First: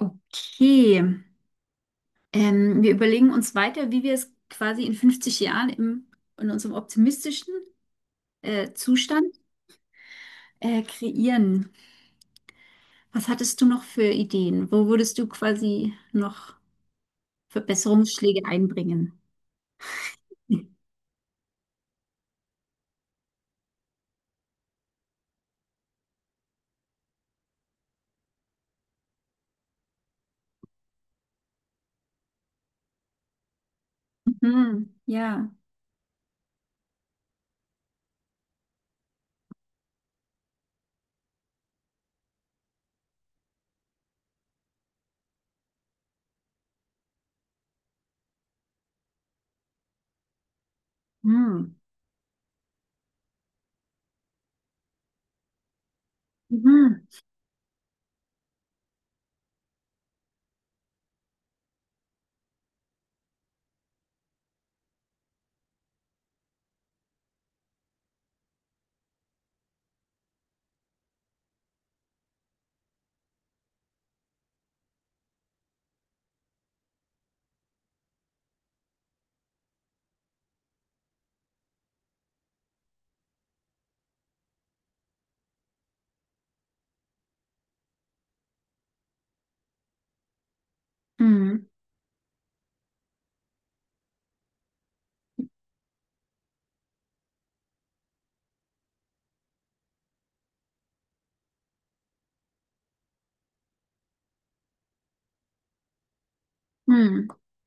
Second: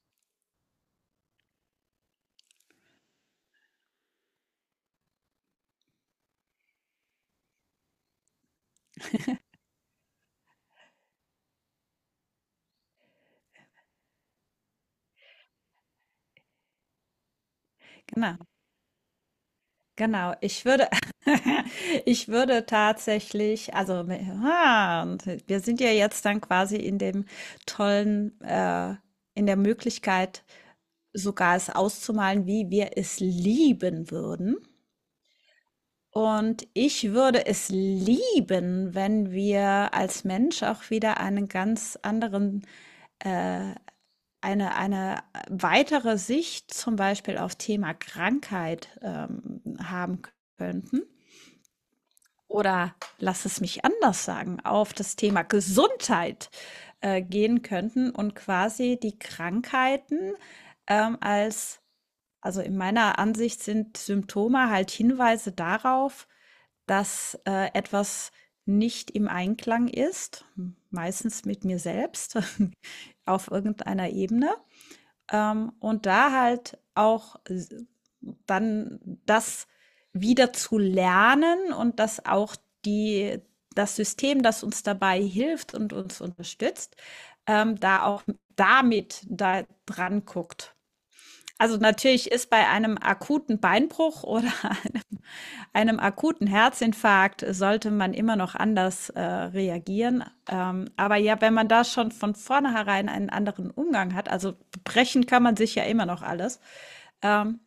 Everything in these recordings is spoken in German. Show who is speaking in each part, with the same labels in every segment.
Speaker 1: Okay. Wir überlegen uns weiter, wie wir es quasi in 50 Jahren im, in unserem optimistischen Zustand kreieren. Was hattest du noch für Ideen? Wo würdest du quasi noch
Speaker 2: Genau,
Speaker 1: Verbesserungsschläge einbringen?
Speaker 2: genau. Ich würde ich würde tatsächlich also, ah, und wir sind ja jetzt dann quasi in dem tollen in der Möglichkeit, sogar es auszumalen, wie wir es lieben würden.
Speaker 1: Mhm. Ja.
Speaker 2: Und ich würde es lieben, wenn wir als Mensch auch wieder einen ganz anderen, äh, eine weitere Sicht zum Beispiel auf Thema Krankheit haben könnten.
Speaker 1: Mhm.
Speaker 2: Oder lass es mich anders sagen, auf das Thema Gesundheit
Speaker 1: Mhm.
Speaker 2: gehen könnten und quasi die Krankheiten ähm, als, also in meiner Ansicht sind Symptome halt Hinweise darauf, dass etwas nicht im Einklang ist, meistens mit mir selbst auf irgendeiner Ebene. Und da halt auch s dann das wieder zu lernen, und dass auch die das System, das uns dabei hilft und uns unterstützt, da auch damit da dran guckt.
Speaker 1: Mhm.
Speaker 2: Also natürlich ist bei einem akuten Beinbruch oder einem akuten Herzinfarkt sollte man immer noch anders reagieren. Aber ja, wenn man da schon von vornherein einen anderen Umgang hat, also brechen kann man sich ja immer noch alles. Ähm,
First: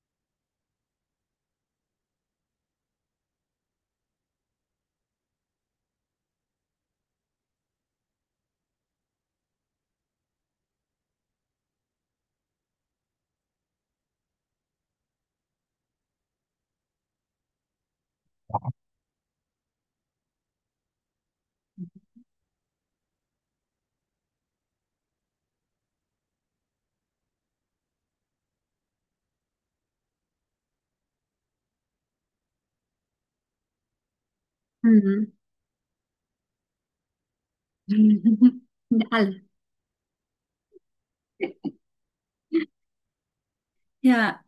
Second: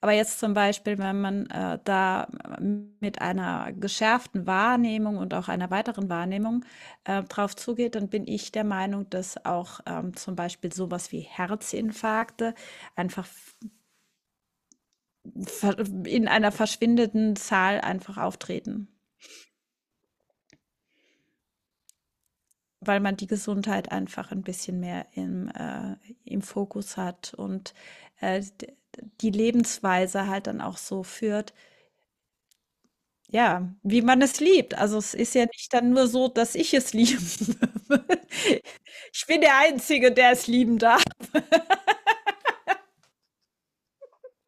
Speaker 2: aber jetzt zum Beispiel, wenn man da mit einer geschärften Wahrnehmung und auch einer weiteren Wahrnehmung drauf zugeht, dann bin ich der Meinung, dass auch zum Beispiel sowas wie Herzinfarkte einfach in einer verschwindenden Zahl einfach auftreten, weil man die Gesundheit einfach ein bisschen mehr im Fokus hat und äh, die Lebensweise halt dann auch so führt, ja, wie man es liebt. Also
Speaker 1: Mhm.
Speaker 2: es
Speaker 1: Mhm.
Speaker 2: ist ja nicht dann nur so, dass ich es liebe. Ich bin
Speaker 1: Alle.
Speaker 2: der Einzige, der es lieben darf.
Speaker 1: Ja.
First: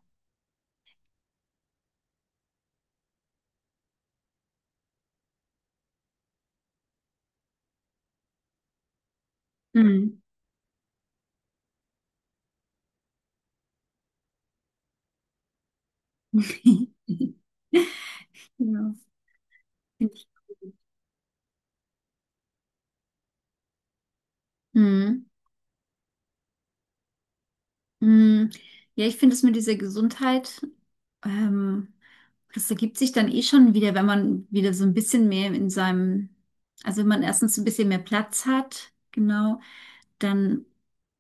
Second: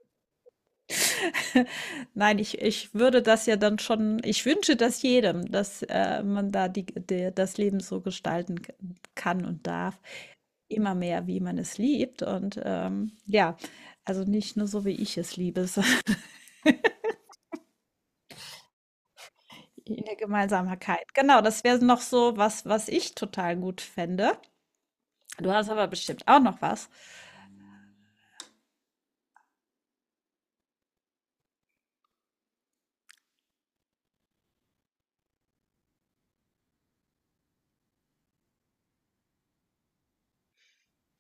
Speaker 2: Nein, ich würde das ja dann schon, ich wünsche das jedem, dass man da das Leben so gestalten kann und darf,
Speaker 1: Mhm.
Speaker 2: immer mehr, wie man es liebt. Und ja, also nicht nur so, wie ich es liebe, sondern
Speaker 1: Ja.
Speaker 2: in
Speaker 1: Finde
Speaker 2: der
Speaker 1: ich.
Speaker 2: Gemeinsamkeit. Genau, das wäre noch so was, was ich total gut fände.
Speaker 1: Mhm.
Speaker 2: Du hast aber bestimmt auch noch was.
Speaker 1: Mm, Ja, ich finde es mit dieser Gesundheit, ähm, das ergibt sich dann eh schon wieder, wenn man wieder so ein bisschen mehr in seinem, also wenn man erstens ein bisschen mehr Platz hat, genau, dann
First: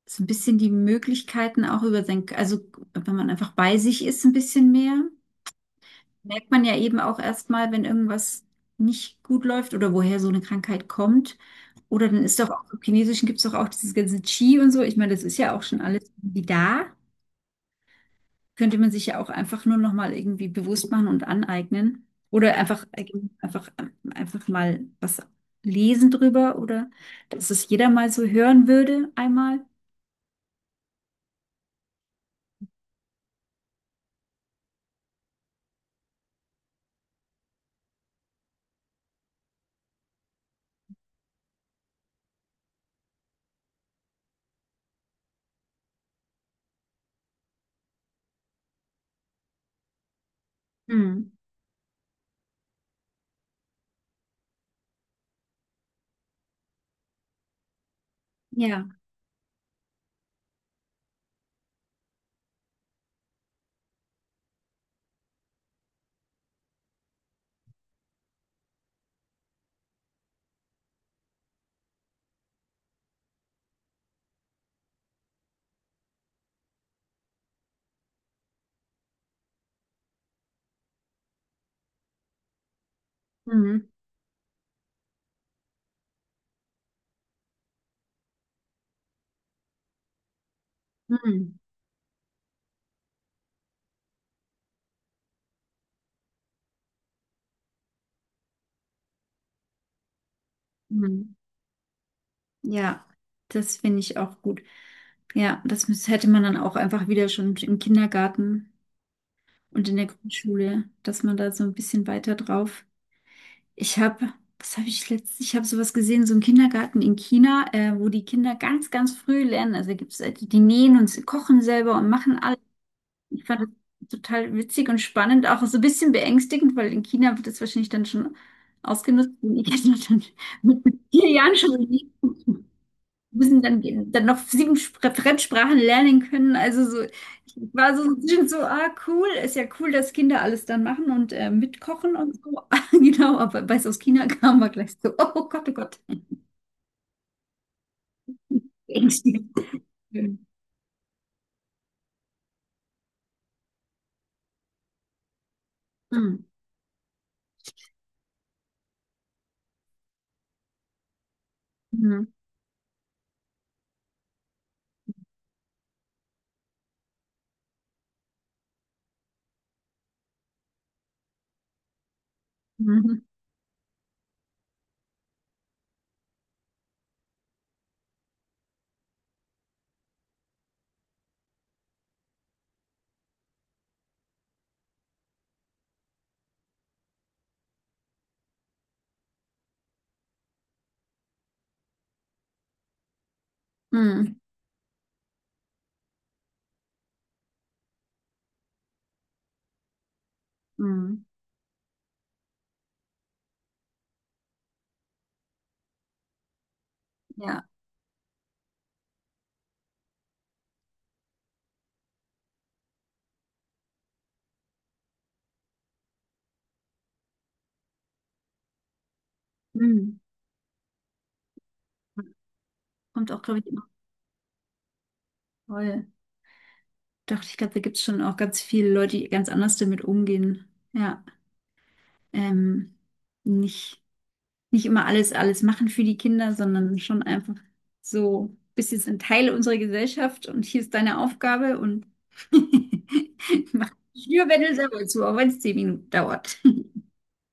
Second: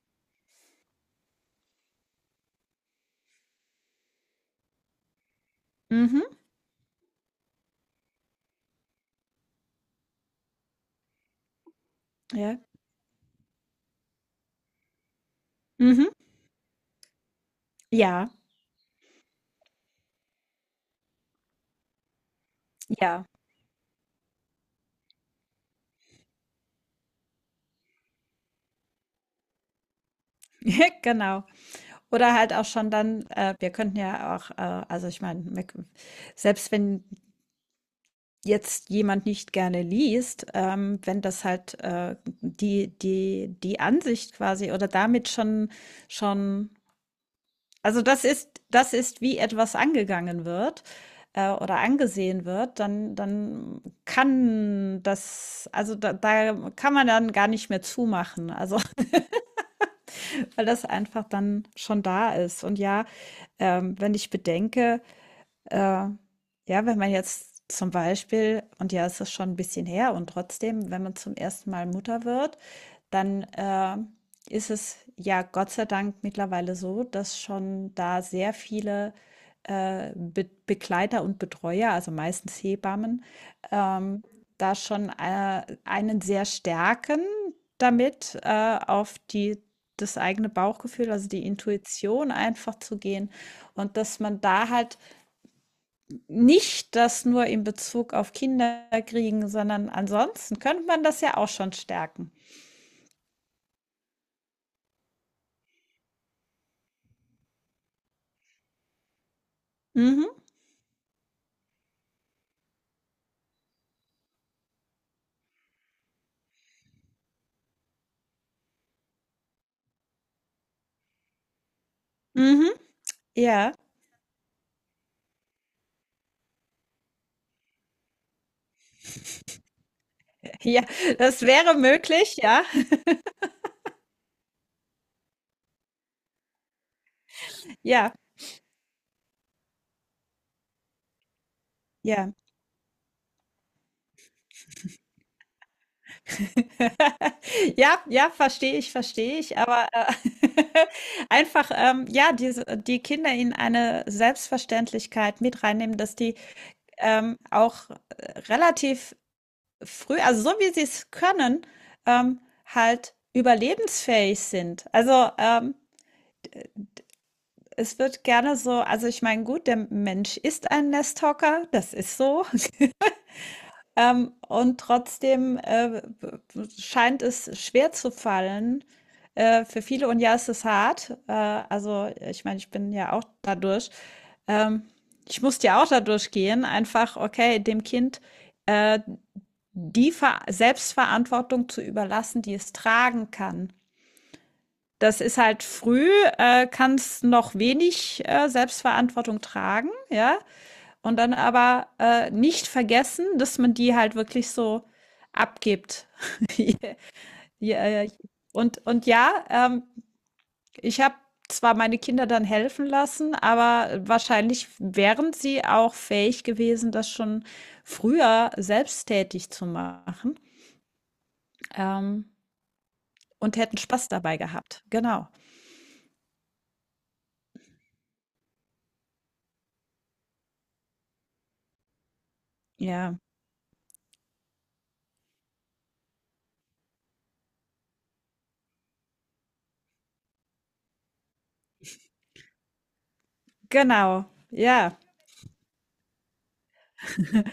Speaker 1: so ein bisschen die Möglichkeiten auch über sein, also wenn man einfach bei sich ist, ein bisschen mehr,
Speaker 2: Mhm,
Speaker 1: merkt man ja eben auch erstmal, wenn irgendwas nicht gut läuft oder woher so eine Krankheit kommt. Oder dann ist doch
Speaker 2: ja.
Speaker 1: auch im Chinesischen gibt es doch auch dieses ganze Qi und so. Ich meine, das ist ja auch schon alles
Speaker 2: Mhm,
Speaker 1: irgendwie da,
Speaker 2: ja,
Speaker 1: könnte man sich ja auch einfach nur noch mal irgendwie bewusst machen und aneignen oder
Speaker 2: ja.
Speaker 1: einfach einfach mal was lesen drüber, oder dass es jeder mal so hören würde einmal.
Speaker 2: Ja, genau. Oder halt auch schon dann, wir könnten ja auch, also ich meine, selbst wenn jetzt jemand nicht gerne liest, wenn das halt die Ansicht quasi oder damit schon, also das ist, wie etwas angegangen wird
Speaker 1: Hm.
Speaker 2: oder angesehen wird, dann kann das, also da kann man dann gar nicht mehr zumachen, also
Speaker 1: Ja.
Speaker 2: weil das einfach dann schon da ist. Und ja, wenn ich bedenke, äh, ja, wenn man jetzt zum Beispiel, und ja, es ist schon ein bisschen her, und trotzdem, wenn man zum ersten Mal Mutter wird, dann ist es ja Gott sei Dank mittlerweile so, dass schon da sehr viele Be Begleiter und Betreuer, also meistens Hebammen,
Speaker 1: Hm.
Speaker 2: ähm, da schon einen sehr stärken damit, auf das eigene Bauchgefühl, also die
Speaker 1: Hm.
Speaker 2: Intuition einfach zu gehen. Und dass man da halt nicht das nur in Bezug auf Kinder kriegen, sondern ansonsten könnte man das
Speaker 1: Hm.
Speaker 2: ja auch schon stärken.
Speaker 1: Ja, das finde ich auch gut. Ja, hätte man dann auch einfach wieder schon im Kindergarten und in der
Speaker 2: Mhm,
Speaker 1: Grundschule, dass man da so ein bisschen weiter drauf. Ich habe, was habe ich letztens, ich habe sowas gesehen, so im Kindergarten in China, wo die Kinder ganz, ganz früh lernen. Also gibt es die, die nähen und sie kochen selber und machen alles.
Speaker 2: mhm.
Speaker 1: Ich fand
Speaker 2: Ja,
Speaker 1: das total witzig und spannend, auch so ein bisschen beängstigend, weil in China wird das wahrscheinlich dann schon ausgenutzt. Und ich hätte dann schon
Speaker 2: ja,
Speaker 1: mit vier
Speaker 2: das
Speaker 1: Jahren schon
Speaker 2: wäre möglich, ja,
Speaker 1: müssen dann, dann noch Fremdsprachen lernen können. Also so, ich war so so
Speaker 2: ja,
Speaker 1: ein bisschen so, ah, cool, ist ja cool, dass Kinder alles dann machen und mitkochen
Speaker 2: ja.
Speaker 1: und so. Genau, aber weil es aus China kam, war gleich so, oh Gott, oh Gott.
Speaker 2: Ja, ja, verstehe
Speaker 1: Ängstigend.
Speaker 2: ich, aber,
Speaker 1: Mhm.
Speaker 2: einfach, ja, diese die Kinder in eine Selbstverständlichkeit mit reinnehmen, dass die, auch relativ früh also, so wie sie es können,
Speaker 1: Mhm.
Speaker 2: ähm, halt überlebensfähig sind. Also, es wird gerne so also, ich meine, gut, der Mensch ist ein Nesthocker, das ist so,
Speaker 1: Mhm.
Speaker 2: und trotzdem, scheint es schwer zu fallen, für viele und ja, es ist hart. Also, ich meine, ich bin ja auch dadurch ähm, ich musste ja auch dadurch gehen, einfach, okay, dem Kind, äh die Ver Selbstverantwortung zu überlassen, die es tragen kann.
Speaker 1: Mhm.
Speaker 2: Das ist halt früh, kann es noch wenig Selbstverantwortung tragen, ja. Und
Speaker 1: Mhm.
Speaker 2: dann aber nicht vergessen, dass man die halt wirklich so abgibt.
Speaker 1: Ja.
Speaker 2: Ja, ja. Und ja, ich habe zwar meine Kinder dann helfen lassen, aber wahrscheinlich wären sie auch fähig gewesen, das schon früher selbsttätig zu
Speaker 1: Mhm.
Speaker 2: machen. Ähm,
Speaker 1: Kommt auch,
Speaker 2: Und
Speaker 1: glaube ich,
Speaker 2: hätten
Speaker 1: immer
Speaker 2: Spaß dabei gehabt. Genau.
Speaker 1: voll. Doch, ich glaube, da gibt es schon auch ganz viele Leute, die ganz anders damit umgehen. Ja. Ähm,
Speaker 2: Ja,
Speaker 1: nicht. Nicht immer alles, alles machen für die Kinder, sondern schon einfach so, bist jetzt ein Teil unserer Gesellschaft und hier ist deine Aufgabe und mach
Speaker 2: genau.
Speaker 1: dich nur, wenn du
Speaker 2: Ja,
Speaker 1: selber zu, auch wenn es 10 Minuten dauert.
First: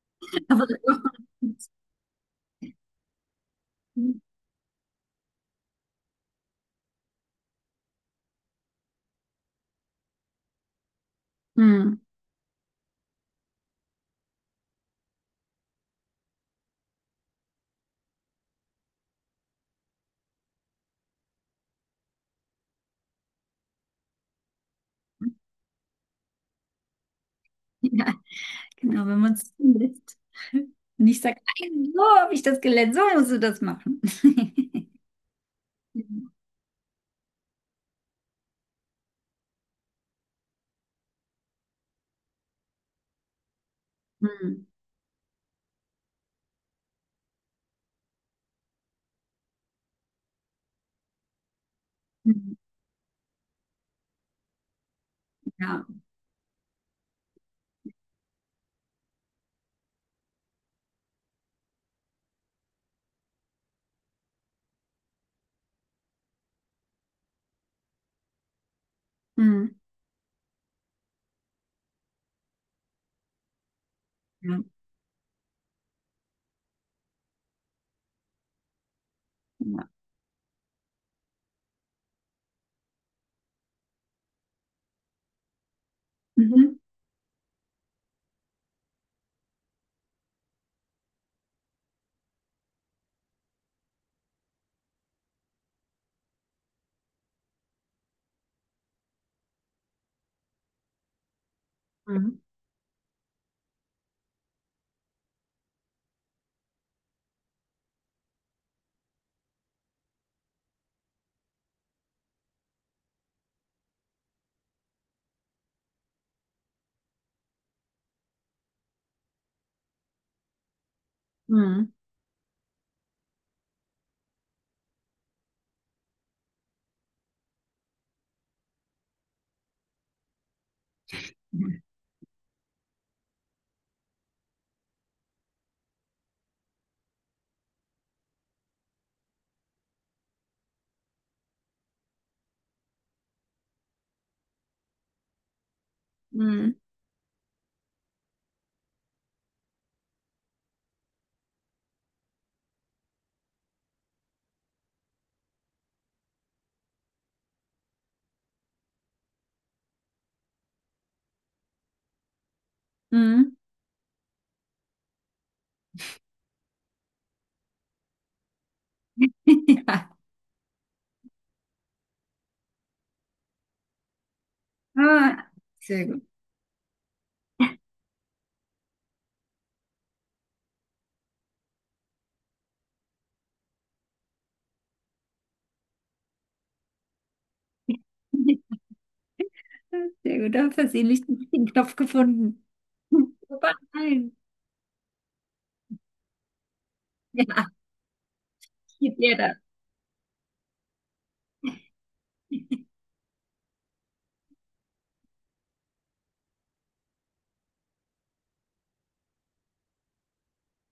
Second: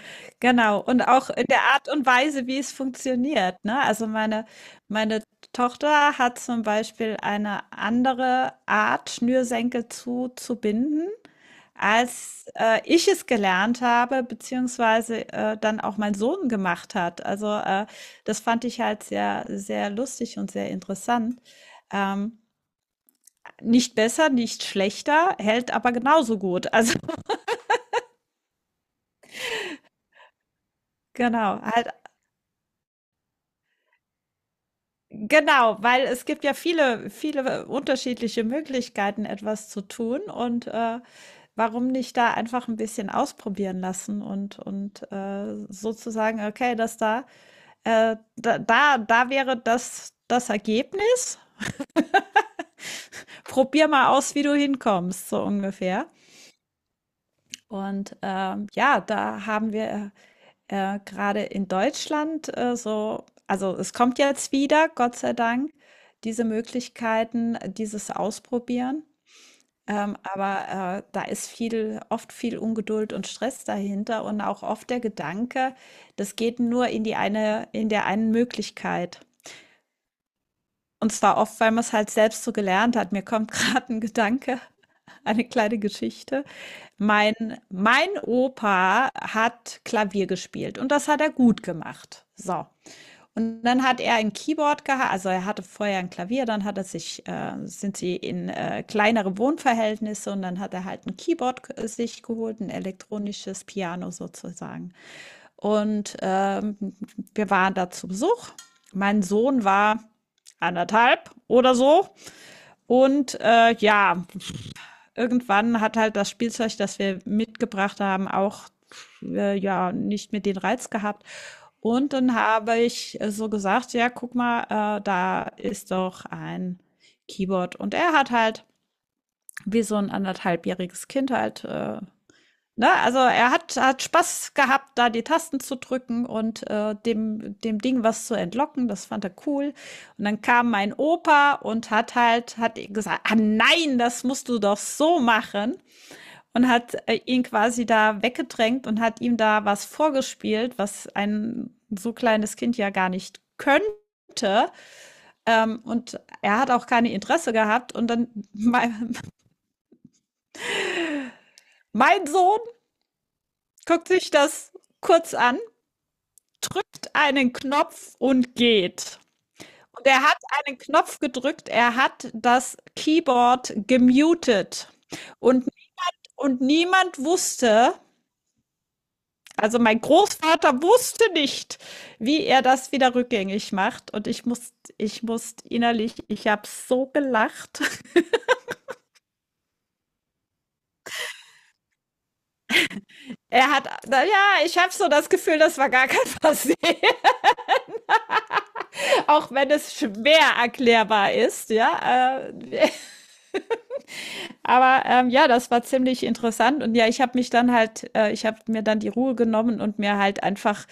Speaker 1: Aber
Speaker 2: genau. Und
Speaker 1: so.
Speaker 2: auch in der Art und Weise, wie es funktioniert, ne? Also meine Tochter hat zum Beispiel eine andere Art, Schnürsenkel zuzubinden,
Speaker 1: Hm,
Speaker 2: als ich es gelernt habe, beziehungsweise dann auch mein Sohn gemacht hat. Also das fand ich halt sehr, sehr lustig und sehr interessant. Ähm, Nicht besser, nicht schlechter, hält aber genauso gut. Also
Speaker 1: ja, genau, wenn man es lässt. Und ich sage,
Speaker 2: genau, halt
Speaker 1: nein, so habe ich das gelernt, so musst du das machen.
Speaker 2: genau, weil es gibt ja viele, viele unterschiedliche Möglichkeiten, etwas zu tun, und warum nicht da einfach ein bisschen ausprobieren lassen
Speaker 1: Hm,
Speaker 2: und sozusagen, okay, das da, da, da, da wäre das das Ergebnis.
Speaker 1: hm,
Speaker 2: Probier mal aus, wie du hinkommst, so
Speaker 1: ja.
Speaker 2: ungefähr. Und ja, da haben wir, grade in Deutschland, so also, es kommt jetzt wieder, Gott sei Dank, diese Möglichkeiten, dieses Ausprobieren.
Speaker 1: Hm,
Speaker 2: Aber, da ist viel oft viel Ungeduld und Stress dahinter und auch
Speaker 1: ja.
Speaker 2: oft der Gedanke, das geht nur in die eine in der einen Möglichkeit.
Speaker 1: Ja.
Speaker 2: Und zwar oft, weil man es halt selbst so gelernt hat. Mir kommt gerade ein Gedanke, eine kleine Geschichte.
Speaker 1: Mhm.
Speaker 2: Mein mein Opa hat Klavier gespielt, und das hat er gut gemacht. So. Und dann hat er ein Keyboard gehabt, also er hatte vorher ein Klavier, dann hat er sich, sind sie in kleinere Wohnverhältnisse, und dann hat er halt ein Keyboard sich
Speaker 1: Mhm.
Speaker 2: geholt, ein elektronisches Piano sozusagen. Und wir waren da zu Besuch. Mein Sohn war anderthalb oder so. Und ja, irgendwann hat halt das Spielzeug, das wir mitgebracht haben, auch ja nicht mehr den Reiz gehabt.
Speaker 1: Mhm.
Speaker 2: Und dann habe ich so gesagt, ja, guck mal, da ist doch ein Keyboard. Und er hat halt wie so ein anderthalbjähriges Kind halt,
Speaker 1: Ja.
Speaker 2: ne, also hat Spaß gehabt, da die Tasten zu drücken und dem Ding was zu entlocken. Das fand er cool. Und dann kam mein Opa und hat hat gesagt, ah nein, das musst du doch so machen, und
Speaker 1: Mhm.
Speaker 2: hat ihn quasi da weggedrängt und hat ihm da was vorgespielt, was ein so kleines Kind ja gar nicht könnte. Und er hat auch keine Interesse gehabt. Und dann mein, mein Sohn
Speaker 1: Mhm.
Speaker 2: guckt sich das kurz an, drückt einen Knopf und geht. Und
Speaker 1: Ja.
Speaker 2: er hat einen Knopf gedrückt, er hat das Keyboard gemutet.
Speaker 1: Ah,
Speaker 2: Und,
Speaker 1: sehr gut.
Speaker 2: und niemand wusste, also mein Großvater wusste nicht, wie er das wieder rückgängig macht. Und ich muss innerlich, ich habe so gelacht.
Speaker 1: Sehr gut, da versehentlich den richtigen Knopf gefunden.
Speaker 2: Er
Speaker 1: Super,
Speaker 2: hat, na ja,
Speaker 1: nein.
Speaker 2: ich habe so das Gefühl, das war gar kein Versehen,
Speaker 1: Ja, geht
Speaker 2: auch
Speaker 1: jeder.
Speaker 2: wenn es schwer erklärbar ist, ja. Aber ja, das war ziemlich interessant. Und ja, ich habe mich dann halt, ich habe mir dann die Ruhe genommen und mir halt einfach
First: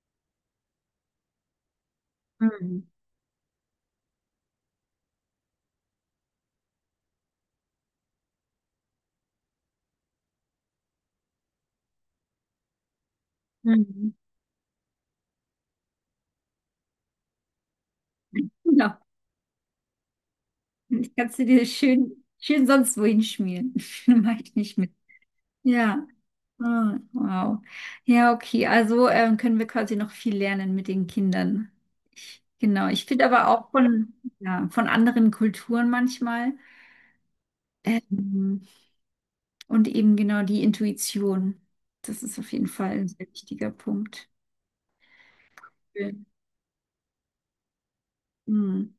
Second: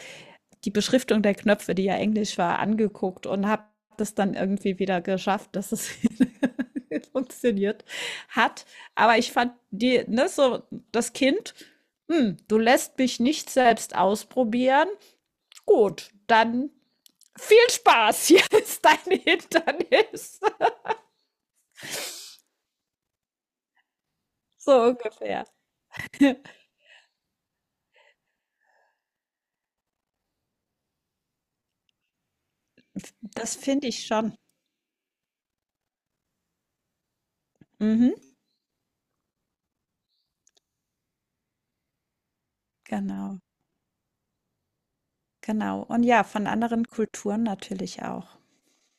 Speaker 2: die Beschriftung der Knöpfe, die ja Englisch war,
Speaker 1: Mhm.
Speaker 2: angeguckt und habe das dann irgendwie wieder geschafft, dass es funktioniert hat. Aber ich fand die, ne, so das Kind, hm, du lässt mich nicht selbst
Speaker 1: Mhm.
Speaker 2: ausprobieren. Gut, dann viel Spaß, hier ist
Speaker 1: Genau.
Speaker 2: dein Hindernis.
Speaker 1: Ich kann es dir schön, schön sonst wohin schmieren. Mache ich nicht
Speaker 2: So
Speaker 1: mit.
Speaker 2: ungefähr.
Speaker 1: Ja. Ah, wow. Ja, okay. Also können wir quasi noch viel lernen mit den Kindern. Ich, genau. Ich finde aber
Speaker 2: Das
Speaker 1: auch
Speaker 2: finde ich
Speaker 1: von,
Speaker 2: schon.
Speaker 1: ja, von anderen Kulturen manchmal.
Speaker 2: Mhm,
Speaker 1: Ähm, Und eben genau die Intuition. Das ist auf jeden Fall ein sehr
Speaker 2: genau,
Speaker 1: wichtiger Punkt.
Speaker 2: genau. Und ja,
Speaker 1: Schön.
Speaker 2: von anderen Kulturen natürlich auch.
Speaker 1: Hm.